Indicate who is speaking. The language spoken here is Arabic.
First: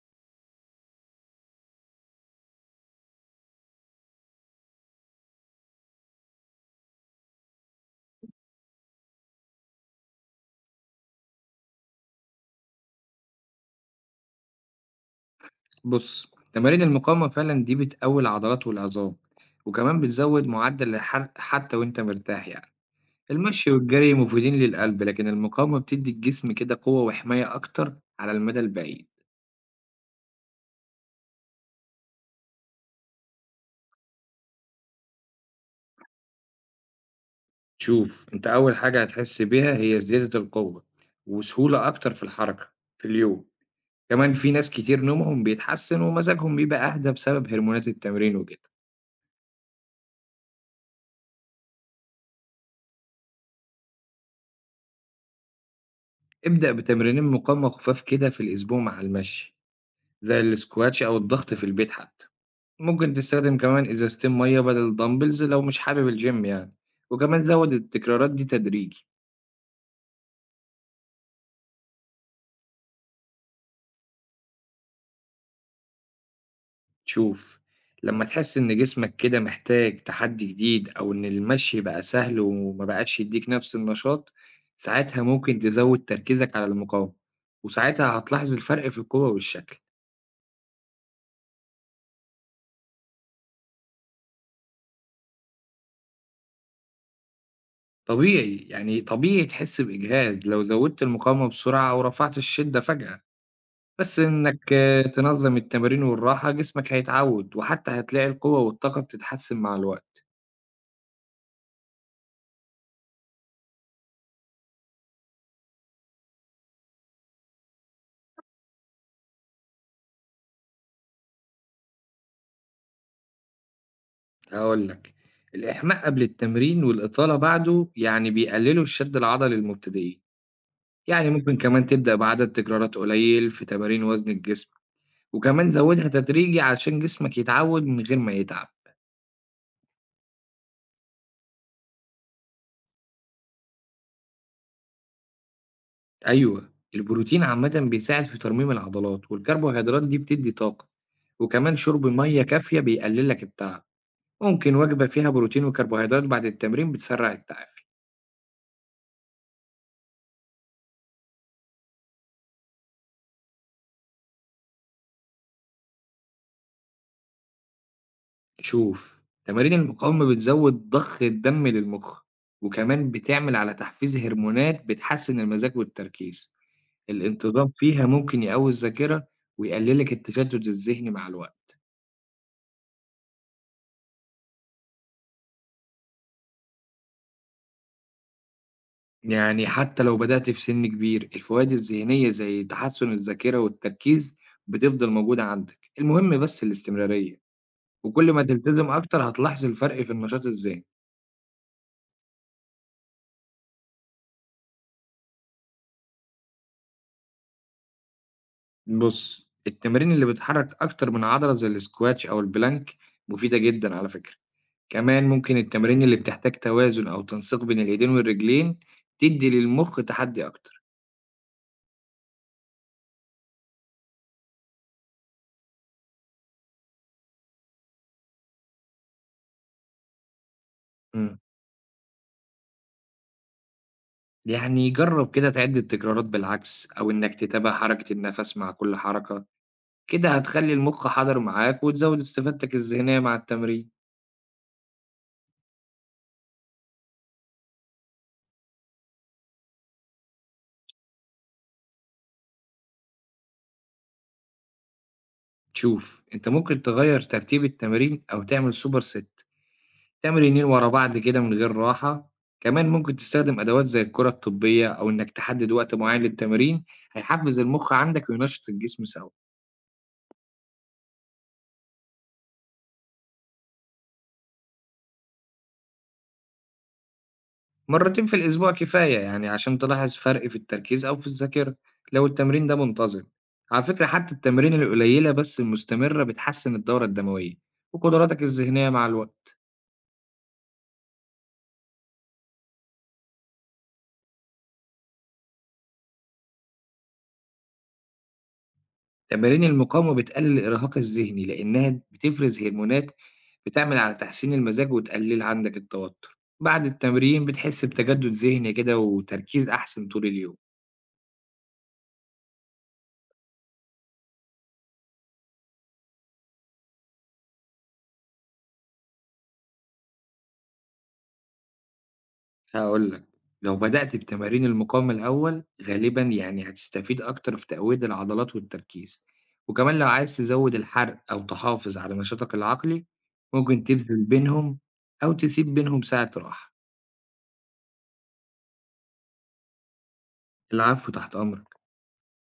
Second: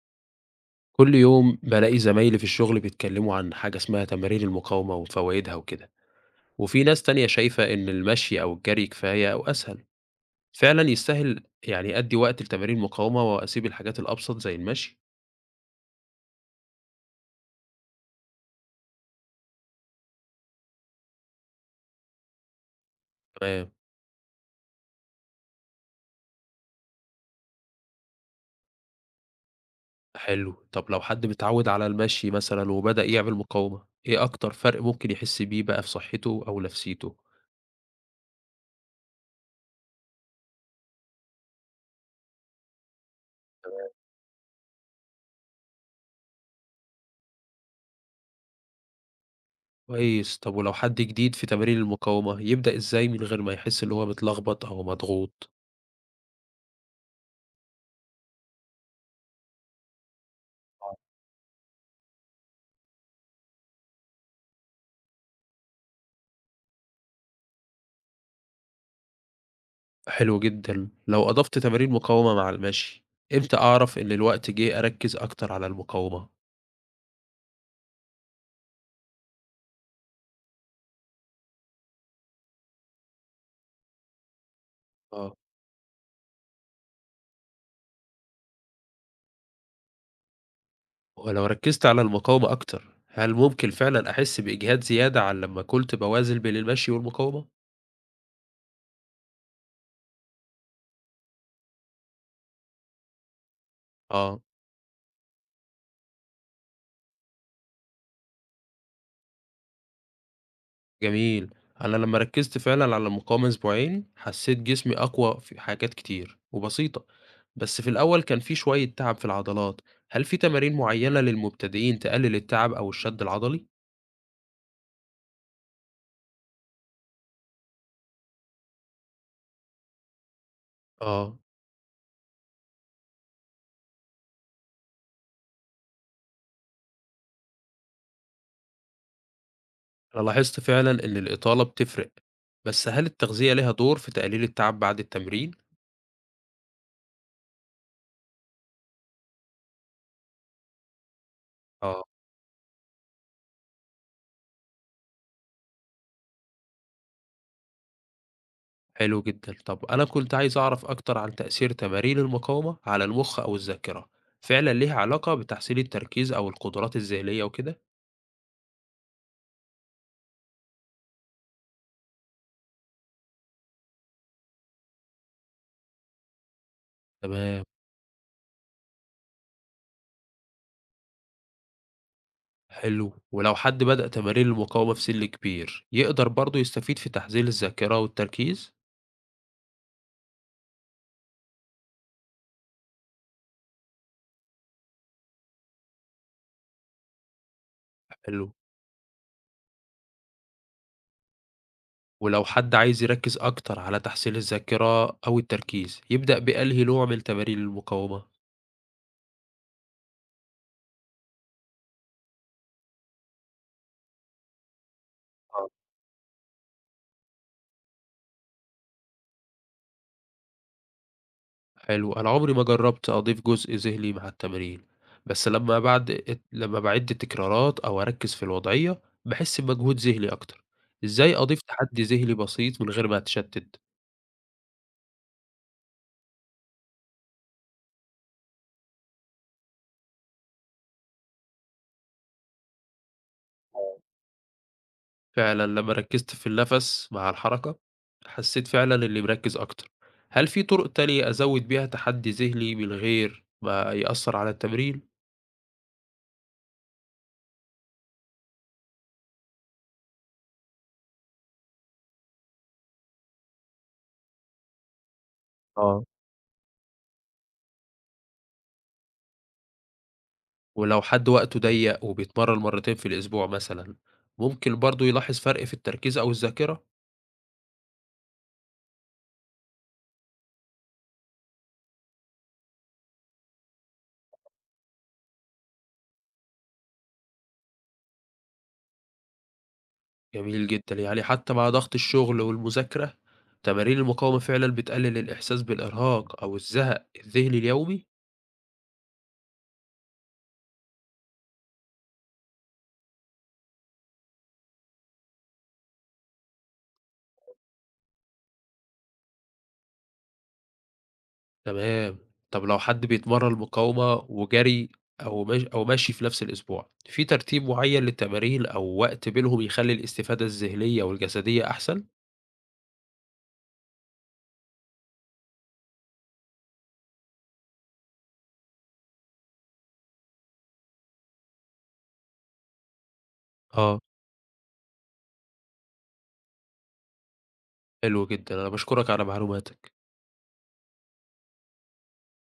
Speaker 1: كل يوم بلاقي زمايلي في الشغل بيتكلموا عن حاجة اسمها تمارين المقاومة وفوائدها وكده، وفي ناس تانية شايفة إن المشي أو الجري كفاية أو أسهل. فعلا يستاهل يعني أدي وقت لتمارين المقاومة وأسيب الحاجات الأبسط زي المشي؟
Speaker 2: بُص، تمارين المقاومة فعلًا دي بتقوي العضلات والعظام، وكمان بتزود معدل الحرق حتى وأنت مرتاح يعني، المشي
Speaker 1: تمام.
Speaker 2: والجري مفيدين للقلب، لكن المقاومة بتدي الجسم كده قوة وحماية أكتر على المدى البعيد.
Speaker 1: حلو، طب لو حد متعود على المشي مثلا وبدأ يعمل مقاومة، إيه أكتر فرق ممكن يحس بيه بقى في صحته أو نفسيته؟
Speaker 2: شوف، أنت أول حاجة هتحس بيها هي زيادة القوة، وسهولة أكتر في الحركة في اليوم، كمان في ناس كتير نومهم بيتحسن ومزاجهم بيبقى أهدى بسبب هرمونات التمرين وكده.
Speaker 1: كويس، طب ولو حد جديد في تمارين المقاومة يبدأ إزاي من غير ما يحس إن هو متلخبط أو مضغوط؟
Speaker 2: ابدأ بتمرينين مقاومة خفاف كده في الأسبوع مع المشي، زي الsquats أو الضغط في البيت حتى. ممكن تستخدم كمان إزازتين مية بدل الدمبلز لو مش حابب الجيم يعني، وكمان زود التكرارات دي تدريجي.
Speaker 1: حلو جدًا. لو أضفت تمارين مقاومة مع المشي، إمتى أعرف إن الوقت جه أركّز أكتر على المقاومة؟
Speaker 2: شوف، لما تحس إن جسمك كده محتاج تحدي جديد أو إن المشي بقى سهل وما بقاش يديك نفس النشاط، ساعتها
Speaker 1: آه.
Speaker 2: ممكن تزود تركيزك على المقاومة، وساعتها هتلاحظ الفرق في القوة والشكل.
Speaker 1: ولو ركّزت على المقاومة أكتر، هل ممكن فعلًا أحس بإجهاد زيادة عن لمّا كنت باوازن بين المشي والمقاومة؟
Speaker 2: طبيعي يعني طبيعي تحس بإجهاد لو زودت المقاومة بسرعة أو رفعت الشدة فجأة، بس
Speaker 1: آه،
Speaker 2: إنك تنظّم التمارين والراحة جسمك هيتعوّد، وحتى هتلاقي القوة والطاقة بتتحسّن مع الوقت.
Speaker 1: جميل. أنا لمّا ركّزت فعلًا على المقاومة أسبوعين، حسّيت جسمي أقوى في حاجات كتير وبسيطة، بس في الأول كان في شوية تعب في العضلات. هل في تمارين معيّنة للمبتدئين تقلل التعب أو الشد العضلي؟
Speaker 2: هاقول لك، الإحماء قبل التمرين والإطالة بعده يعني بيقللوا الشد العضلي للمبتدئين، يعني
Speaker 1: آه.
Speaker 2: ممكن كمان تبدأ بعدد تكرارات قليل في تمارين وزن الجسم، وكمان زوّدها تدريجي علشان جسمك يتعوّد من غير ما يتعب.
Speaker 1: أنا لاحظت فعلا إن الإطالة بتفرق، بس هل التغذية لها دور في تقليل التعب بعد التمرين؟
Speaker 2: أيوه، البروتين عامةً بيساعد في ترميم العضلات، والكربوهيدرات دي بتدّي طاقة، وكمان
Speaker 1: آه.
Speaker 2: شرب مَيّة كافية بيقلل لك التعب. ممكن وجبة فيها بروتين وكربوهيدرات بعد التمرين بتسرع التعافي.
Speaker 1: حلو جدا، طب أنا كنت عايز أعرف أكتر عن تأثير تمارين المقاومة على المخ أو الذاكرة. فعلا ليها علاقة بتحسين التركيز أو القدرات الذهنية وكده؟
Speaker 2: شوف، تمارين المقاومة بتزود ضخ الدم للمخ، وكمان بتعمل على تحفيز هرمونات بتحسن المزاج والتركيز.
Speaker 1: تمام.
Speaker 2: الانتظام فيها ممكن يقوي الذاكرة ويقللك التشتت الذهني مع الوقت.
Speaker 1: حلو، ولو حد بدأ تمارين المقاومة في سن كبير، يقدر برضه يستفيد في تحسين الذاكرة والتركيز؟
Speaker 2: يعني حتى لو بدأت في سن كبير، الفوائد الذهنية زي تحسن الذاكرة والتركيز بتفضل موجودة عندك، المهم بس الاستمرارية، وكل ما
Speaker 1: حلو.
Speaker 2: تلتزم أكتر هتلاحظ الفرق في النشاط الذهني.
Speaker 1: ولو حد عايز يركز أكتر على تحسين الذاكرة أو التركيز، يبدأ بأنهي نوع من تمارين المقاومة؟
Speaker 2: بُص، التمارين اللي بتحرّك أكتر من عضلة زي الsquat أو البلانك مفيدة جدًا على فكرة، كمان ممكن التمارين اللي بتحتاج توازن أو تنسيق بين الإيدين والرجلين تدّي للمُخ تحدّي أكتر.
Speaker 1: حلو، أنا عمري ما جرّبت أضيف جزء ذهني مع التمرين، بس لمّا باعد الت لمّا باعِد التكرارات أو أركّز في الوضعية، باحس بمجهود ذهني أكتر. إزاي
Speaker 2: إمم.
Speaker 1: أضيف تحدي ذهني بسيط من غير ما أتشتِّت؟
Speaker 2: يعني جرّب كده تعِد التكرارات بالعكس أو إنك تتابع حركة النَفَس مع كل حركة، كده هتخلّي المُخ حاضر معاك وتزوّد استفادتك الذهنية مع التمرين.
Speaker 1: فعلًا لمّا ركّزت في النَفَس مع الحركة، حسّيت فعلًا إنّي مركّز أكتر. هل في طُرق تانية أزوّد بيها تحدي ذهني من غير ما يأثّر على التمرين؟
Speaker 2: شوف، أنت ممكن تغيّر ترتيب التمارين أو تعمل super set. تمرينين ورا بعض كده من غير راحة، كمان ممكن تستخدم أدوات زي الكرة الطبية أو إنك تحدد وقت
Speaker 1: آه.
Speaker 2: معين للتمرين، هيحفز المخ عندك وينشط الجسم سوا.
Speaker 1: ولو حد وقته ضيّق وبيتمرّن مرّتين في الأسبوع مثلًا، ممكن برضه يلاحظ فرق في التركيز أو الذاكرة؟
Speaker 2: مرتين في الأسبوع كفاية يعني عشان تلاحظ فرق في التركيز أو في الذاكرة لو التمرين ده منتظم. على فكرة حتى التمارين القليلة بس المستمرة بتحسن الدورة الدموية وقدراتك الذهنية مع الوقت.
Speaker 1: جميل جدًا، يعني حتى مع ضغط الشغل والمذاكرة، تمارين المقاومة فعلًا بتقلل الإحساس بالإرهاق أو الزهق الذهني اليومي؟
Speaker 2: تمارين المقاومة بتقلل الإرهاق الذهني لأنها بتفرز هرمونات بتعمل على تحسين المزاج وتقلل عندك التوتر، بعد التمرين بتحس بتجدد ذهني كده وتركيز أحسن طول اليوم.
Speaker 1: تمام، طب لو حد بيتمرن مقاومة وجري أو مش أو مشي في نفس الأسبوع، في ترتيب معين للتمارين أو وقت بينهم يخلّي الاستفادة الذهنية والجسدية أحسن؟
Speaker 2: هقول لك، لو بدأت بتمارين المقاومة الأول غالبا يعني هتستفيد أكتر في تقوية العضلات والتركيز، وكمان لو عايز تزود الحرق أو تحافظ على نشاطك العقلي ممكن
Speaker 1: آه،
Speaker 2: تبذل بينهم، أو تسيب بينهم ساعة راحة.
Speaker 1: حلو جدًا، أنا باشكرك على معلوماتك.
Speaker 2: العفو، تحت أمرك.